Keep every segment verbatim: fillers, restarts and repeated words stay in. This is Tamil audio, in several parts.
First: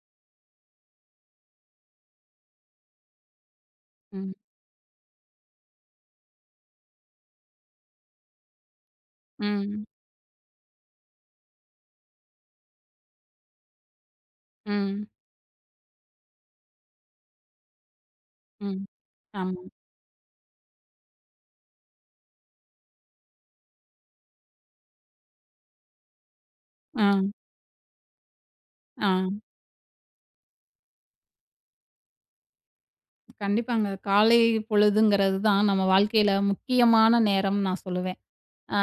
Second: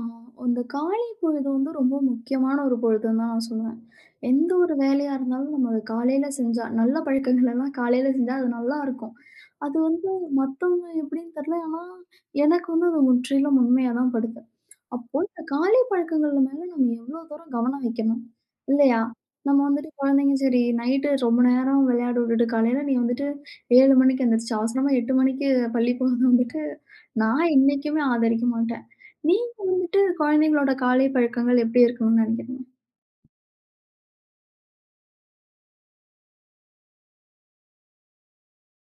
ஆ, அந்த காலை பொழுது வந்து ரொம்ப முக்கியமான ஒரு பொழுதுன்னு தான் நான் சொல்லுவேன். ம். எந்த ஒரு வேலையா இருந்தாலும் நம்ம அத காலையில செஞ்சா நல்ல பழக்கங்கள் எல்லாம் காலையில செஞ்சா அது நல்லாருக்கும். அது ம். வந்து மத்தவங்க எப்படின்னு தெரியல. ஆனா, எனக்கு வந்து அது முற்றிலும் உண்மையா தான் படுது. ம். அப்போ இந்த காலை பழக்கங்கள் மேல நம்ம எவ்வளோ தூரம் கவனம் வைக்கணும் ம். இல்லையா? நம்ம ஆமா. வந்துட்டு குழந்தைங்க சரி நைட்டு ரொம்ப நேரம் விளையாட விட்டுட்டு காலையில நீ வந்துட்டு ஏழு மணிக்கு எந்திரிச்சு அவசரமா எட்டு மணிக்கு பள்ளி போறது வந்துட்டு ஆ, நான் என்னைக்குமே ஆதரிக்க மாட்டேன். ஆ. நீங்க வந்துட்டு குழந்தைங்களோட காலை பழக்கங்கள் எப்படி இருக்கணும்னு நினைக்கிறீங்க? கண்டிப்பாங்க. காலை பொழுதுங்கிறது தான் நம்ம வாழ்க்கையில முக்கியமான நேரம் நான் சொல்லுவேன். ஆ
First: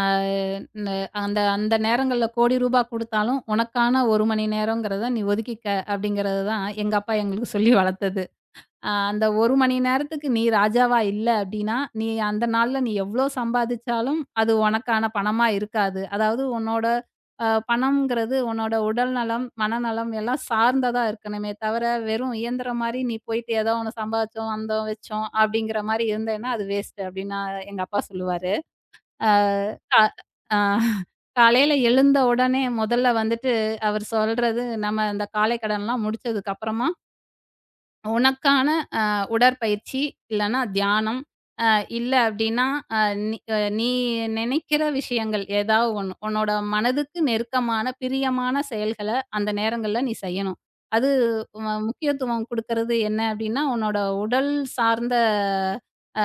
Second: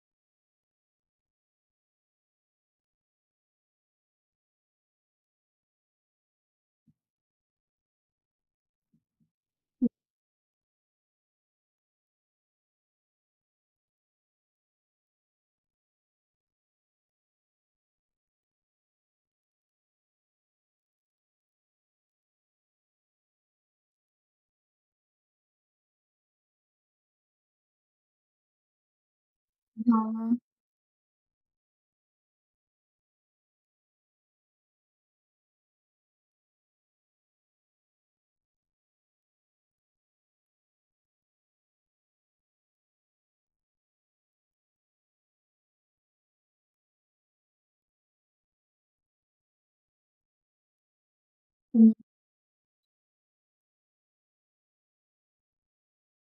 ந அந்த அந்த நேரங்கள்ல கோடி ரூபா குடுத்தாலும், உனக்கான ஒரு மணி நேரங்கிறத நீ ஒதுக்கிக்க அப்படிங்கிறது தான் எங்க அப்பா எங்களுக்கு சொல்லி வளர்த்தது. அ அந்த ஒரு மணி நேரத்துக்கு நீ ராஜாவா இல்ல அப்டின்னா, நீ அந்த நாள்ல நீ எவ்ளோ சம்பாதிச்சாலும், அது உனக்கான பணமா இருக்காது. அதாவது உன்னோட அ பணம்ங்கிறது உன்னோட உடல் நலம், மனநலம் எல்லாம் சார்ந்ததா இருக்கணுமே தவிர, வெறும் இயந்திர மாரி நீ போயிட்டு ஏதோ ஒண்ணு சம்பாதிச்சோம், வந்தோம், வச்சோம் அப்டிங்கிற மாரி இருந்தேன்னா, அது வேஸ்ட்டு அப்டின்னு எங்க அப்பா சொல்லுவாரு. அ ஆ, கா அ காலையில எழுந்த உடனே முதல்ல வந்துட்டு அவர் சொல்றது, நம்ம இந்த காலை கடன்லாம் முடிச்சதுக்கு அப்புறமா, உனக்கான அஹ் உடற்பயிற்சி, இல்லன்னா தியானம், அ இல்ல அப்டின்னா, அ நீ அ நீ நினைக்கிற விஷயங்கள் ஏதாவது ஒண்ணு. உன்னோட மனதுக்கு நெருக்கமான, பிரியமான செயல்கள அந்த நேரங்கள்ல நீ செய்யணும். அது ம ம். முக்கியத்துவம் குடுக்கறது என்ன அப்டின்னா, உன்னோட உடல் சார்ந்த அ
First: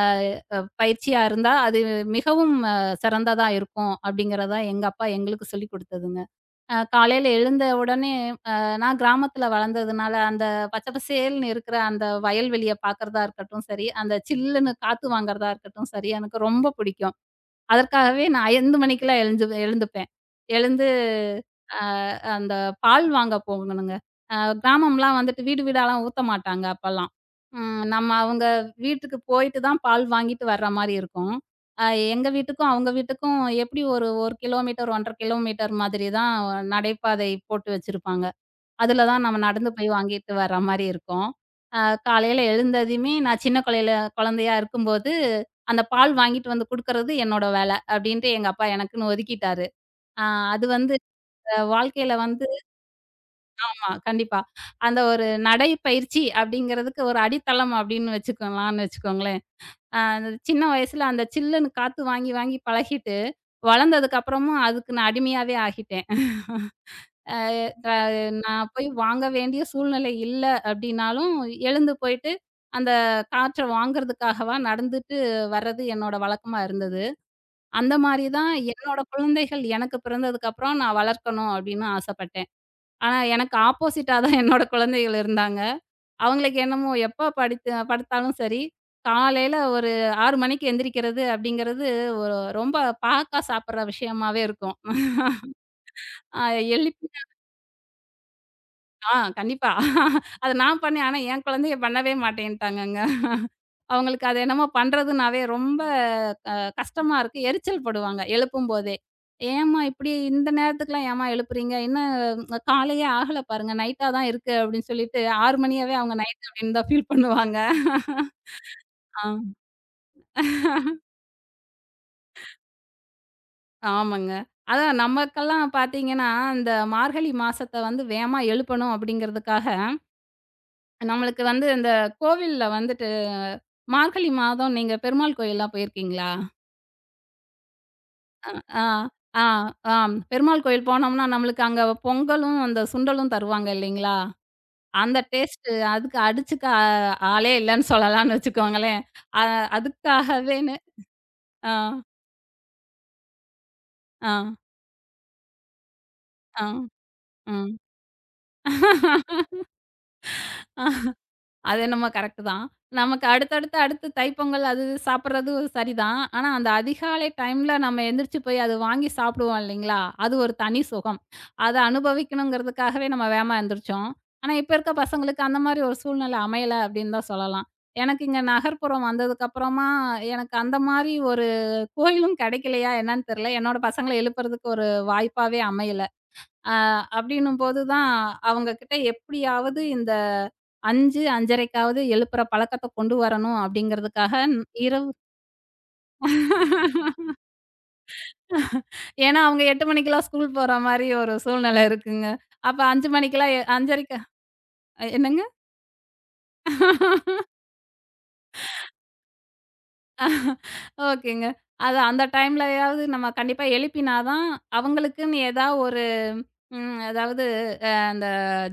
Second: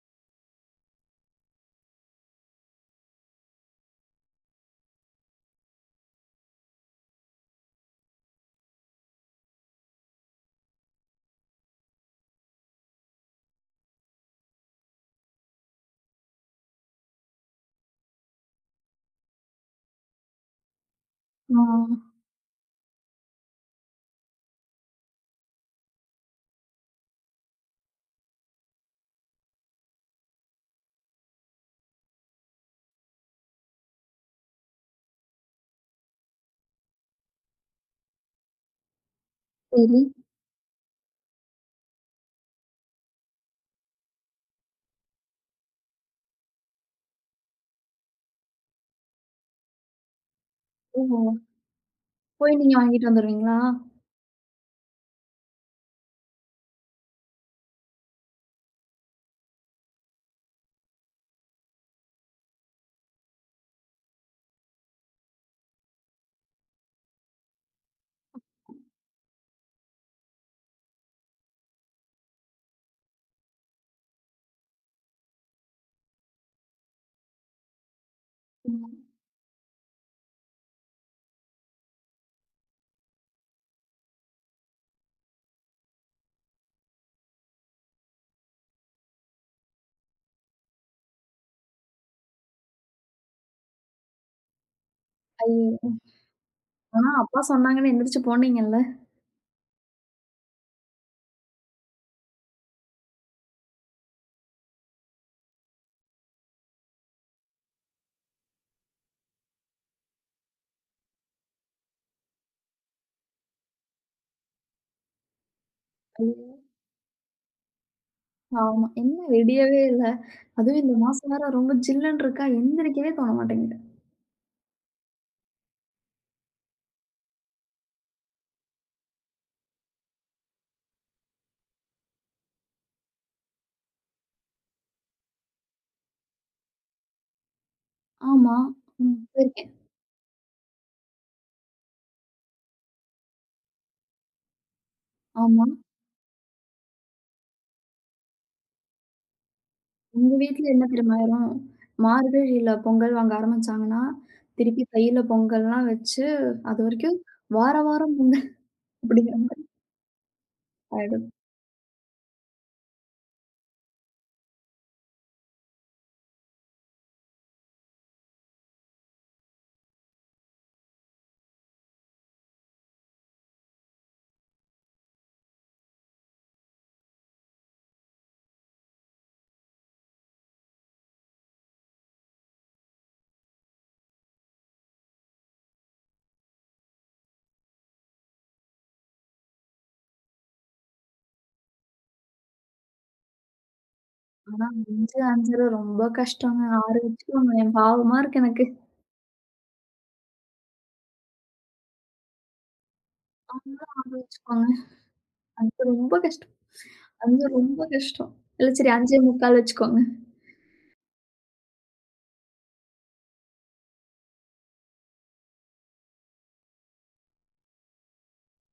அ பயிற்சியா இருந்தா, அது மிகவும் அ சிறந்ததா இருக்கும். அப்டிங்கிறத எங்க அப்பா எங்களுக்கு சொல்லிக் குடுத்ததுங்க. அ காலையில எழுந்த உடனே அ நான் கிராமத்தில வளர்ந்ததுனால, அந்த பச்சை பசேல்னு இருக்கிற அந்த வயல்வெளிய பார்க்கறதா இருக்கட்டும் சரி, அந்த சில்லுன்னு காத்து வாங்குறதா இருக்கட்டும் சரி, எனக்கு ரொம்ப பிடிக்கும். அதற்காகவே நான் ஐந்து மணிக்கெல்லாம் எழுந்து எழுந்துப்பேன். எழுந்து ஆ, அந்த பால் வாங்க போகணுங்க. அ கிராமம்லாம் வந்துட்டு வீடு வீடாலாம் ஊத்த மாட்டாங்க அப்பலாம். ம். நம்ம அவங்க வீட்டுக்கு போயிட்டு தான் பால் வாங்கிட்டு வர்ற மாரி இருக்கும். அ எங்க வீட்டுக்கும், அவங்க வீட்டுக்கும் எப்படி ஒரு 1 கிலோமீட்டர், ஒன்று அரை கிலோமீட்டர் மாதிரி தான் நடைபாதை போட்டு வச்சிருப்பாங்க. அதுல தான் நம்ம நடந்து போய் சரி. வாங்கிட்டு வர்ற மாரி இருக்கும். அ காலையில எழுந்ததுமே நான் சின்ன கொலையில குழந்தையா இருக்கும்போது, அந்த பால் வாங்கிட்டு வந்து குடுக்கறது என்னோட வேல. அப்படின்ட்டு எங்க அப்பா எனக்குன்னு ஒதுக்கிட்டாரு. அ அது வந்து ஓ! அஹ் வாழ்க்கையில வந்து போய் நீங்க வாங்கிட்டு வந்துருவீங்களா? ஆமா, கண்டிப்பா. அந்த ஒரு நடை பயிற்சி அப்படிங்கிறதுக்கு ஒரு அடித்தளம் அப்படின்னு வச்சுக்கலாம்னு வச்சுக்கோங்களேன். அ அந்த சின்ன வயசுல அந்த சில்லுன்னு காத்து வாங்கி, வாங்கி பழகிட்டு, வளர்ந்ததுக்கு அப்புறமும் அதுக்கு நான் அடிமையாவே ஆகிட்டேன். அ த நான் போய் வாங்க வேண்டிய சூழ்நிலை இல்ல அப்படின்னாலும், எழுந்து போயிட்டு அந்த காற்ற வாங்குறதுக்காகவா நடந்துட்டு வர்றது என்னோட வழக்கமா இருந்தது. அந்த மாரி தான் என்னோட ம். குழந்தைகள் எனக்கு பிறந்ததுக்கு அப்புறம் நான் வளர்க்கணும் அப்படின்னு ஆசைப்பட்டேன். ஆனா எனக்கு ஆப்போசிட்டா தான் என்னோட குழந்தைகள் இருந்தாங்க. அவங்களுக்கு என்னமோ எப்ப படித்து படுத்தாலும் சரி, காலையில ஒரு ஆறு மணிக்கு எந்திரிக்கிறது அப்படிங்கிறது ஒரு ரொம்ப பாக்கா சாப்பிடுற விஷயமாவே இருக்கும். ஐயோ! அ எழுப்பி ஆனா அப்பா சொன்னாங்கன்னு எந்திரிச்சு போனீங்கல்ல. ஆ, கண்டிப்பா. அத நான் பண்ணேன். ஆனா என் குழந்தைங்க பண்ணவே மாட்டேன்ட்டாங்கங்க. அவங்களுக்கு அது என்னமோ பண்றதுனாவே ரொம்ப அ கஷ்டமா இருக்கு. எரிச்சல் படுவாங்க எழுப்பும்போதே. "ஏம்மா இப்படி இந்த நேரத்துக்குலாம் ஏம்மா எழுப்புறீங்க? இன்னும் உங்க காலையே ஆகல பாருங்க. நைட்டா தான் இருக்கு" அப்படின்னு சொல்லிட்டு ஆறு மணியாவே அவங்க ஐயோ! நைட் அப்படின்னு தான் ஃபீல் பண்ணுவாங்க. ஆமா. என்ன ஆ. விடியவே இல்ல. அதுவும் இந்த மாசம் வேற ரொம்ப ஜில்லுன்னு இருக்கா, எந்திரிக்கவே தோண மாட்டேங்குது. ஆமாங்க. அதான் நமக்கெல்லாம் பார்த்தீங்கன்னா, இந்த மார்கழி மாசத்த வந்து வேகமா எழுப்பணும் அப்படிங்கிறதுக்காக, நம்மளுக்கு வந்து இந்த கோவில்ல வந்துட்டு மார்கழி மாதம் நீங்க பெருமாள் கோயில்லாம் போயிருக்கீங்களா? அ, ஆமா. ஆ, ம். ஆ, போயிருக்கேன். ஆம். பெருமாள் கோயில் போனோம்னா, நம்மளுக்கு அங்க பொங்கலும், அந்த சுண்டலும் தருவாங்க இல்லைங்களா? அந்த ஆமா. டேஸ்ட்டு அதுக்கு அடிச்சுக்க ஆ ஆளே இல்லன்னு சொல்லலாம்னு வச்சுக்கோங்களேன். அ எங்க வீட்ல அதுக்காகவேன்னு என்ன தெரியுமா ஆயிரும்? ஆ, மார்கழியில பொங்கல் வாங்க ஆரம்பிச்சாங்கன்னா, ஆ, திருப்பி தையில பொங்கல்லாம் வச்சு, ஆ, அதுவரைக்கும் ம். வார வாரம் பொங்கல் அப்படிங்கிற மாரி ஆயிடும். அது என்னமோ கரெக்ட்டு தான். நமக்கு அடுத்தடுத்து அடுத்து தைப்பொங்கல் அது இது சாப்பிடுறது சரிதான். ஆனா, அந்த அதிகாலை டைம்ல நம்ம எந்திரிச்சு போய் அது வாங்கி சாப்பிடுவோம் இல்லைங்களா? அது ஒரு தனி சுகம். அத அனுபவிக்கணுங்கிறதுக்காகவே நம்ம வேகமா எந்திரிச்சோம். ஆனா, இப்ப இருக்க பசங்களுக்கு அந்த மாரி ஒரு சூழ்நிலை அமையல அப்படின்னு தான் சொல்லலாம். எனக்கு இங்க நகர்ப்புறம் வந்ததுக்கப்புறமா, எனக்கு அந்த மாரி ஒரு கோயிலும் கெடைக்கலையா என்னன்னு தெரியல. என்னோட பசங்கள எழுப்புறதுக்கு ஒரு வாய்ப்பாவே அமையல. அ அப்படின்னும்போது தான், அவங்க கிட்ட எப்படியாவது இந்த ஐந்து, 5:30க்காவது எழுப்புற பழக்கத்த கொண்டு வரணும் அப்படிங்கிறதுக்காக ந- ஆனா இரவு ஐந்து, ஐந்து ரொம்ப கஷ்டங்க. ஆறு வச்சுக்கோங்களேன். பாவமா இருக்கு எனக்கு. ஏன்னா அவங்க எட்டு மணிக்கெல்லாம் ஸ்கூல் போற மாரி ஒரு சூழ்நிலை இருக்குங்க. அப்ப ஐந்து மணிக்கெல்லாம் அவங்களும் ஆறு 5:30க்கு வச்சுக்கோங்க. என்னங்க? ஐந்து ரொம்ப கஷ்டம். ஐந்து ரொம்ப கஷ்டம். இல்ல சரி ஐந்தே கால் வச்சுக்கோங்க. ஓகேங்க. அது அந்த டைம்லயாவது நம்ம கண்டிப்பா எழுப்பினா தான், அவங்களுக்குன்னு ஏதாவது ஒரு ம் அதாவது அந்த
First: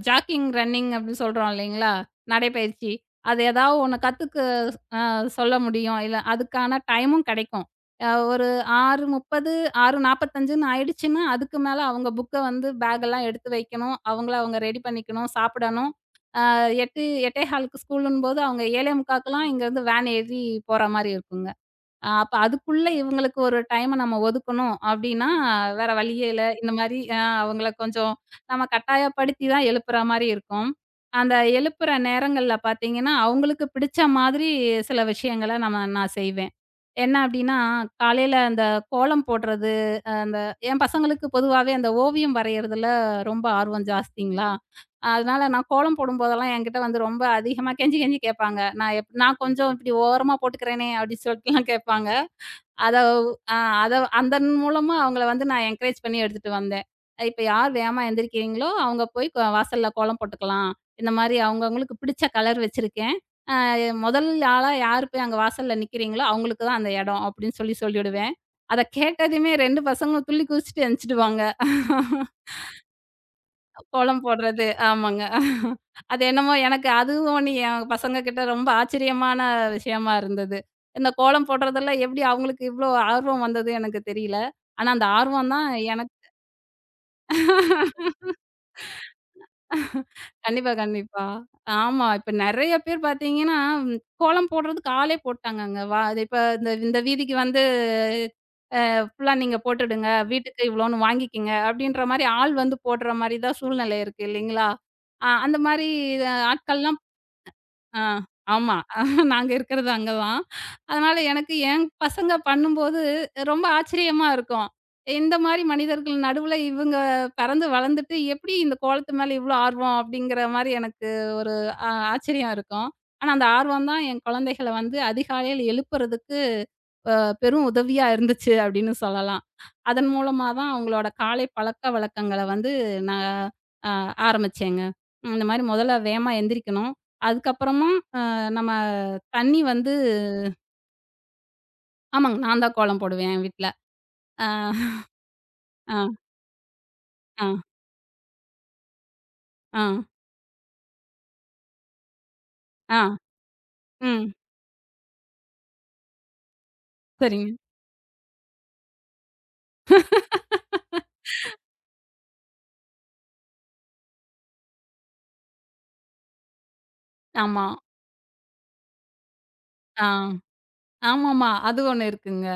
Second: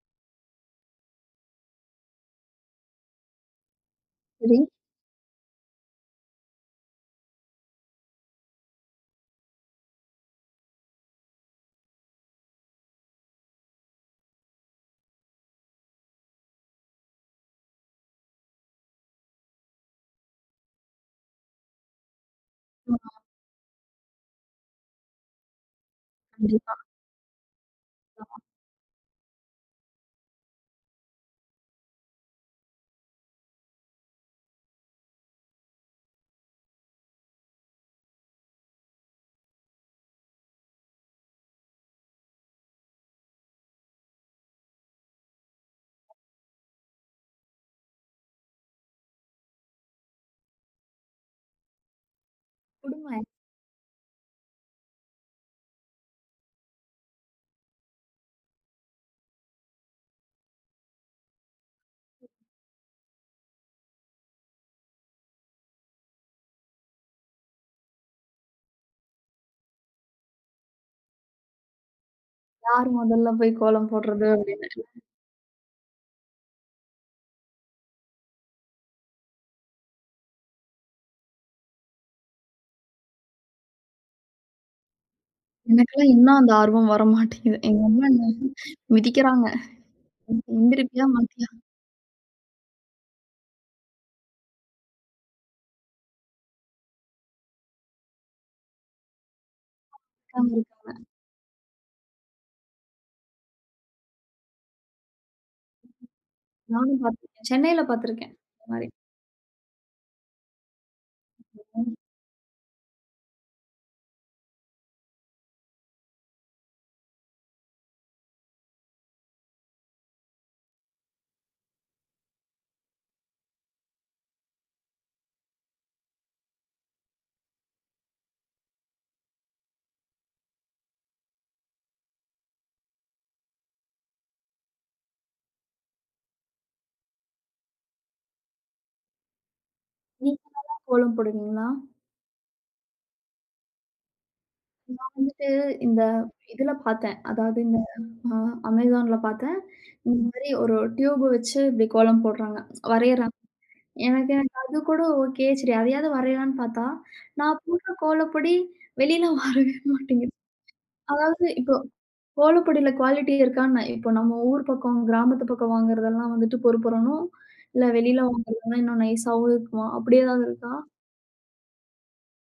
ஜாக்கிங், ரன்னிங் அப்படின்னு சொல்றோம் இல்லைங்களா? நடைப்பயிற்சி. அது ஏதாவது ஒண்ணு கத்துக்க சரி. அ சொல்ல முடியும். இல்ல அதுக்கான டைமும் கிடைக்கும். அ ஒரு ஆறு முப்பது, 6:45ன்னு ஆயிடுச்சுன்னா, அதுக்கு மேல அவங்க புக்க வந்து பேக்கெல்லாம் எடுத்து வைக்கணும். அவங்கள அவங்க ரெடி பண்ணிக்கணும், சாப்பிடணும். அ எட்டு, 8:15க்கு ஸ்கூலுன்னும்போது அவங்க 7:45க்கெல்லாம் இங்கேருந்து வேன் ஏறி போற மாரி இருக்குங்க. அ அப்ப அதுக்குள்ள ஆ இவங்களுக்கு ஒரு டைம நம்ம ஒதுக்கணும் அப்டின்னா, வேற வழியே இல்ல. இந்த கண்டிப்பா. மாரி அ அவங்கள கொஞ்சம் ஆமா. நம்ம கட்டாயப்படுத்தி தான் எழுப்புற மாரி இருக்கும். அந்த எழுப்புற நேரங்கள்ல பார்த்தீங்கன்னா, அவங்களுக்கு பிடிச்ச மாதிரி சில விஷயங்கள நம்ம நான் செய்வேன். என்ன அப்டின்னா, காலையில அந்த கோலம் போடுறது, அஹ் அந்த என் பசங்களுக்கு பொதுவாவே அந்த ஓவியம் வரையறதுல ரொம்ப ஆர்வம் ஜாஸ்திங்களா, அதனால நான் கோலம் போடும்போதெல்லாம் என்கிட்ட வந்து ரொம்ப அதிகமா கெஞ்சி கெஞ்சி கேட்பாங்க. நான் எப் நான் கொஞ்சம் இப்டி ஓரமா போட்டுக்கிறேனே அப்டின்னு சொல்ட்டுலாம் கேட்பாங்க. அத குடும்ப ஆ அத அதன் மூலமா அவங்கள வந்து நான் என்கரேஜ் பண்ணி எடுத்துட்டு வந்தேன். இப்ப யார் வேகமா எந்திரிக்கிறீங்களோ, அவங்க போய் க வாசல்ல கோலம் போட்டுக்கலாம். இந்த மாரி அவங்கவங்களுக்கு பிடிச்ச கலர் வச்சிருக்கேன். அ முதல் ஆளா யார் போய் அங்க வாசல்ல நிக்கிறீங்களோ, அவங்களுக்கு தான் அந்த இடம் அப்படின்னு சொல்லி சொல்லிடுவேன். அத கேட்டதுமே ரெண்டு பசங்களும் துள்ளி குதிச்சுட்டு எந்திச்சிடுவாங்க. யார் முதல்ல போய் கோலம் கோலம் போடுறது போடுறது. அப்படின்னு. ஆமாங்க. அது என்னமோ எனக்கு அதுவும் நீ என் பசங்க கிட்ட ரொம்ப ஆச்சரியமான விஷயமா இருந்தது. இந்த கோலம் போடுறதுல எப்படி அவங்களுக்கு இவ்ளோ ஆர்வம் வந்தது எனக்கு தெரியல. ஆனா அந்த ஆர்வம் தான் எனக்கெல்லாம் எனக்கு இன்னும் அந்த ஆர்வம் வரமாட்டேங்குது. எங்க அம்மா என்ன மிதிக்கிறாங்க. கண்டிப்பா, எந்திரிப்பியா, கண்டிப்பா. மாட்டியா ஆமா. இப்ப நெறைய பேர் பார்த்தீங்கன்னா, கோலம் போடுறதுக்கு ஆளே போட்டாங்கங்க. வா அது இப்ப இந்த இந்த வீதிக்கு வந்து ஃபுல்லா நீங்க போட்டுடுங்க. உட்கார்ந்து வீட்டுக்கு இருக்க. இவ்வளோன்னு வாங்கிக்கங்க. அப்படின்ற மாரி ஆள் வந்து போடுற மாரி தான் சூழ்நிலை இருக்கு இல்லைங்களா? அ அந்த மாரி ஆட்கள்லாம் நானும் பார்த்துருக்கேன். சென்னையில ஆ. பார்த்துருக்கேன். இந்த ஆமா. மாரி. நாங்க இருக்கிறது அங்க தான். அதனால எனக்கு என் பசங்க பண்ணும்போது ரொம்ப ஆச்சரியமா இருக்கும். இந்த மாரி மனிதர்கள் நடுவுல இவங்க பிறந்து வளர்ந்துட்டு எப்படி இந்த கோலத்து மேல இவ்ளோ ஆர்வம் அப்படிங்கிற மாரி எனக்கு ஒரு ஆ ஆச்சரியம் இருக்கும். ஆனா அந்த ஆர்வம் தான் என் குழந்தைகள வந்து அதிகாலையில் எழுப்புறதுக்கு அ பெரும் உதவியா இருந்துச்சு அப்படின்னு சொல்லலாம். அதன் மூலமா தான் அவங்களோட காலை பழக்கவழக்கங்கள வந்து நான் அ ஆரம்பிச்சேங்க. உம். இந்த மாரி முதல்ல வேகமா எந்திரிக்கணும். அதுக்கப்புறமா அ நம்ம தண்ணி வந்து நீங்க கோலம் போடுவீங்களா? ஆமாங்க. நான் தான் கோலம் போடுவேன் என் வீட்ல. அ, நான் வந்துட்டு அ, இந்த இதுல பார்த்தேன். அ, அதாவது இந்த அ அமேசான்ல பார்த்தேன். அ, இந்த மாரி ஒரு டியூப் வச்சு இப்படி கோலம் போடுறாங்க. அ, வரையறாங்க. எனக்கு ம். எனக்கு அது கூட ஓகே. சரி அதையாவது வரையலாம்ன்னு பார்த்தா, சரிங்க. நான் போடுற கோலப்பொடி வெளியில வரவே மாட்டேங்குது. அதாவது இப்போ ஓலப்பொடியில குவாலிட்டி இருக்கான்னு. இப்போ நம்ம ஊர் பக்கம், கிராமத்து பக்கம் வாங்குறதெல்லாம் வந்துட்டு பொறு பொறுன்னும். ஆமா. இல்ல வெளியில வாங்குறதெல்லாம் இன்னும் நைஸாவும் இருக்குமா? ஆ. அப்படி ஏதாவது இருக்கா? ஆமாமா. அது ஒண்ணு இருக்குங்க.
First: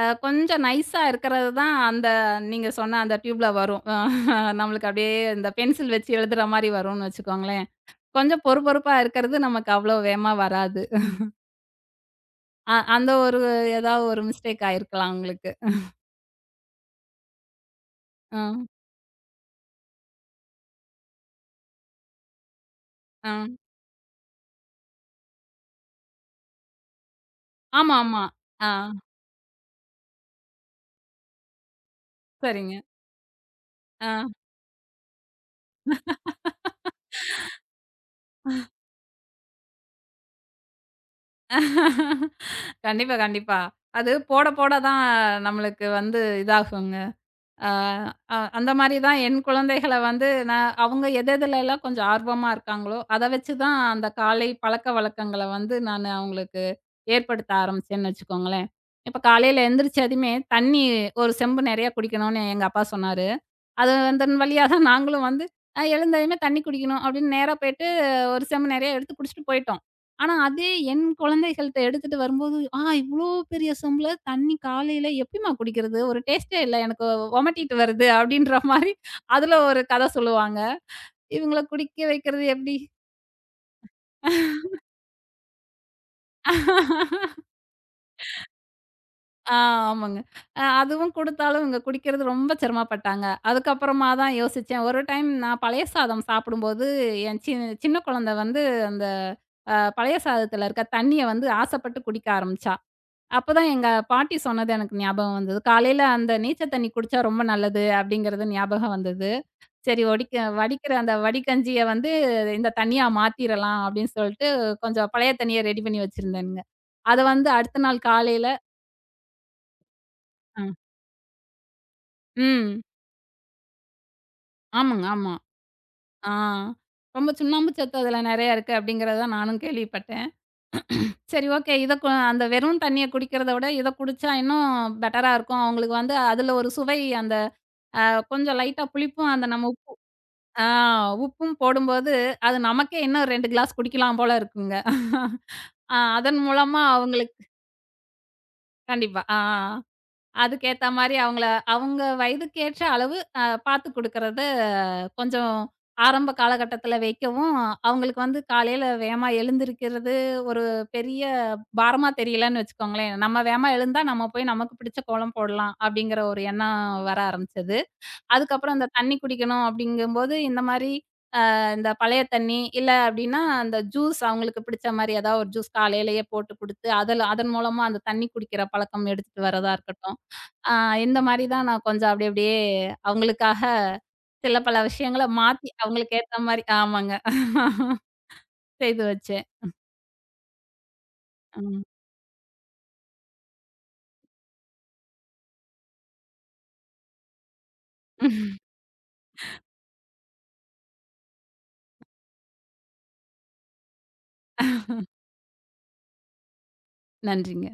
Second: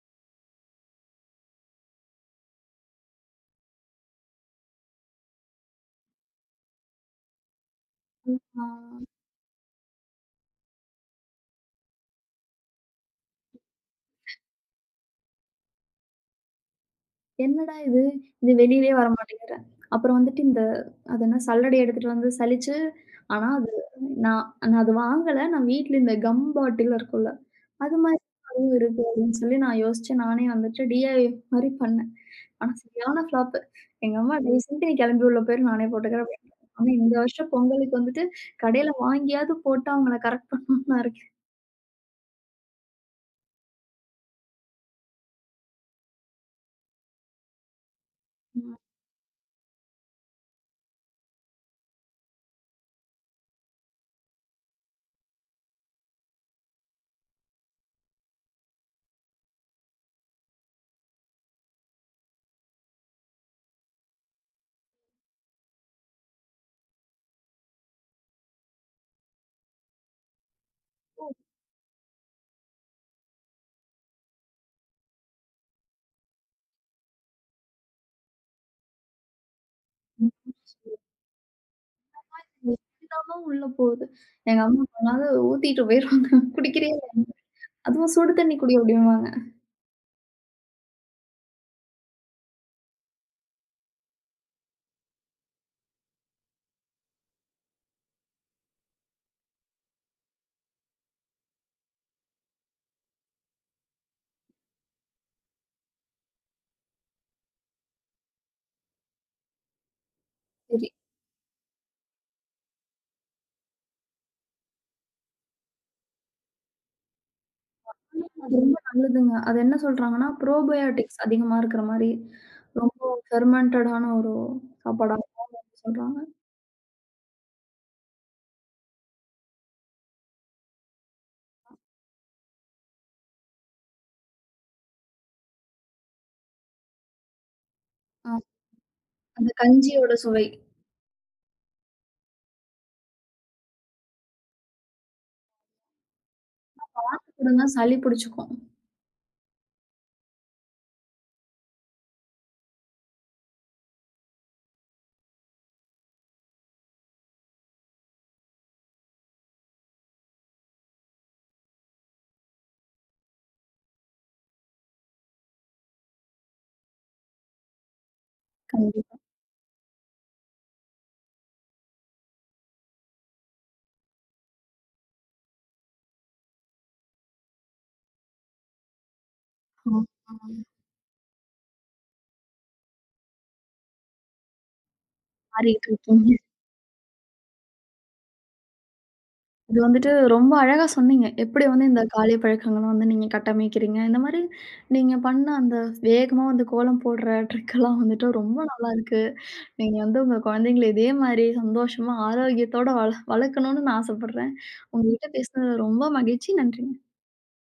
அ கொஞ்சம் நைஸா இருக்கிறது தான் அந்த நீங்க சொன்ன அந்த டியூப்ல வரும். அஹ் நம்மளுக்கு அப்படியே இந்த பென்சில் வச்சு எழுதுற மாரி வரும்னு வச்சுக்கோங்களேன். ம். கொஞ்சம் பொறு ஆ. பொறுப்பா இருக்கிறது நமக்கு அவ்வளோ வேகமா வராது. அ அந்த ஒரு ஏதாவது ஒரு மிஸ்டேக் ஆயிருக்கலாம் உங்களுக்கு. என்னடா இது! அ, இது வெளியிலயே வரமாட்டேங்கிற. அப்புறம் வந்துட்டு இந்த அது என்ன சல்லடை எடுத்துட்டு வந்து சலிச்சு, ஆனா அ. அது நான் நான் அது வாங்கல. நான் வீட்ல இந்த கம் பாட்டில் இருக்கும்ல, ஆமா, அது மாதிரி ஆமா. ஆ அதுவும் இருக்கு அப்படின்னு சொல்லி நான் யோசிச்சு நானே வந்துட்டு டிஐஒய் மாரி பண்ணேன். ஆனா சரிங்க. சரியான ஃப்ளாப்பு. ஆ. எங்க அம்மா தயவு செஞ்சு நீ கிளம்பி உள்ள போயிரு நானே போட்டுக்கிறேன் அப்படின்ட்டாங்க. ஆனா இந்த வருஷம் பொங்கலுக்கு வந்துட்டு கடையில வாங்கியாவது போட்டு அவங்கள கரெக்ட் பண்ணணும்னு நான் இருக்கேன். கண்டிப்பா, கண்டிப்பா. அது போட போட தான் நம்மளுக்கு வந்து இதாகுங்க. அ அ அந்த ம். மாரி தான் என் குழந்தைகள வந்து நான் அவங்க எது எதுலலாம் கொஞ்சம் ஆர்வமா இருக்காங்களோ, அத வச்சு தான் அந்த காலை பழக்கவழக்கங்கள வந்து நானு அவங்களுக்கு ஏற்படுத்த ஆரம்பிச்சேன்னு வச்சுக்கோங்களேன். இப்ப காலையில எந்திரிச்சதுமே தண்ணி ஒரு செம்பு நெறைய குடிக்கணும்னு எங்க அப்பா சொன்னாரு. அது அதன் வழியா தான் நாங்களும் வந்து அ எழுந்ததுமே தண்ணி குடிக்கணும் அப்படின்னு நேரா போயிட்டு ஒரு செம்பு நெறையா எடுத்து குடிச்சுட்டு போயிட்டோம். ஆனா, அதே என் குழந்தைகள்ட்ட எடுத்துட்டு வரும்போது, "ஆ இவ்ளோ பெரிய செம்புல தண்ணி காலையில எப்படிம்மா குடிக்கிறது? ஒரு டேஸ்ட்டே இல்ல. எனக்கு வொமிட்டிட்டு வருது." அப்படின்ற மாரி அதுல ஒரு கதை ம். சொல்லுவாங்க. இவங்கள குடிக்க வைக்கிறது எப்படி? உள்ள போகுது. எங்க அம்மா எங்கனாவது ஊத்திட்டு போயிருவாங்க. குடிக்கிறியா? அதுவும் சுடு தண்ணி குடி அப்படிம்பாங்க. ஆ ஆமாங்க. அ அதுவும் குடுத்தாலும் இவங்க குடிக்கிறது ரொம்ப சிரமப்பட்டாங்க. அதுக்கப்புறமா தான் யோசிச்சேன். ஒரு டைம் நான் பழைய சாதம் சாப்பிடும்போது, என் சி சின்ன குழந்தை வந்து அந்த அ பழைய சாதத்துல இருக்க தண்ணீய வந்து ஆசைப்பட்டு குடிக்க ஆரம்பிச்சா. அப்பதான் எங்க பாட்டி சொன்னது எனக்கு ஞாபகம் வந்தது. "காலையில அந்த நீச்ச தண்ணீ குடிச்சா ரொம்ப நல்லது" அப்படிங்கிறது ஞாபகம் வந்தது. சரி ஒடிக்க சரி. வடிக்கிற அந்த வடிகஞ்சிய வந்து இந்த தண்ணியா மாத்திரலாம் அப்படின்னு சொல்லிட்டு, கொஞ்சம் பழைய தண்ணிய ரெடி பண்ணி வச்சிருந்தேனுங்க. அத வந்து அடுத்த நாள் ஆனா காலையில அது ரொம்ப நல்லதுங்க. அது என்ன சொல்றாங்கன்னா, அ ப்ரோபயாட்டிக்ஸ் அதிகமா இருக்கிற மாரி, ம். ரொம்ப ஃபெர்மென்டடான ஒரு ஆமாங்க, சாப்பாடா ஆமா. இருக்கும் வந்து சொல்றாங்க. ஆ. ரொம்ப சுண்ணாம்பு சத்து அதுல நெறையா இருக்கு அப்படிங்கிறத நானும் கேள்விப்பட்டேன். சரி ஓகே. இத கு அந்த வெறும் தண்ணிய குடிக்கிறத விட இத குடிச்சா இன்னும் பெட்டரா இருக்கும். அவங்களுக்கு வந்து அதுல ஒரு சுவை அந்த அ ஆ கொஞ்சம் லைட்டா புளிப்பும் அந்த அந்த நம்ம உப் கஞ்சியோட சுவை. ஆ உப்பும் போடும்போது, அது நமக்கே இன்னும் ரெண்டு கிளாஸ் குடிக்கலாம் போல இருக்குங்க. ஆ அதன் மூலமா அவங்களுக்கு அப்படின்னா சளி பிடிச்சுக்கும். கண்டிப்பா. ஆ. அதுக்கேத்த மாரி அவங்கள அவங்க வயதுக்கேற்ற அளவு அ பார்த்து குடுக்கறத கொஞ்சம் ஆரம்ப காலகட்டத்தில வைக்கவும், அவங்களுக்கு வந்து காலையில வேகமா எழுந்திரிக்கிறது ஒரு பெரிய பாரமா தெரியலன்னு வச்சுக்கோங்களேன். நம்ம வேகமா எழுந்தா நம்ம போய் நமக்கு பிடிச்ச கோலம் போடலாம் அப்படிங்கிற ஒரு எண்ணம் வர ஆரம்பிச்சது. அதுக்கப்புறம் இந்த தண்ணி கண்டிப்பா. குடிக்கணும் அப்படிங்கும்போது இந்த மாரி அ இந்த பழைய தண்ணி, இல்ல அப்படின்னா அந்த ஜூஸ் அவங்களுக்கு பிடிச்ச மாரி ஏதாவது ஒரு ஜூஸ் காலையிலேயே போட்டு குடுத்து, அதுல அதன் மூலமா அந்த தண்ணி குடிக்கிற பழக்கம் எடுத்துட்டு வரதா ஆ, இருக்கட்டும். ஆ ஆ இந்த மாரி தான் நான் கொஞ்சம் அப்டி அப்டியே அவங்களுக்காக சில பல விஷயங்கள மாத்தி, மாறிட்டு அவங்களுக்கு இருக்கும். ஏத்த மாரி ஆமாங்க. செய்து வச்சேன். இது வந்துட்டு ரொம்ப அழகா சொன்னீங்க. எப்படி ம். வந்து இந்த ம். காலை பழக்கங்கள வந்து நீங்க கட்டமைக்கிறீங்க? இந்த மாரி நீங்க பண்ண அந்த வேகமா வந்து கோலம் போடுற ட்ரிக்கெல்லாம் வந்துட்டு ரொம்ப நல்லாருக்கு. நீங்க வந்து உங்க குழந்தைங்கள இதே மாரி சந்தோஷமா, ஆரோக்கியத்தோட வள வளர்க்கணும்னு நான் ஆசைப்படுறேன். உங்ககிட்ட பேசுனது ரொம்ப மகிழ்ச்சி. நன்றி. நன்றிங்க.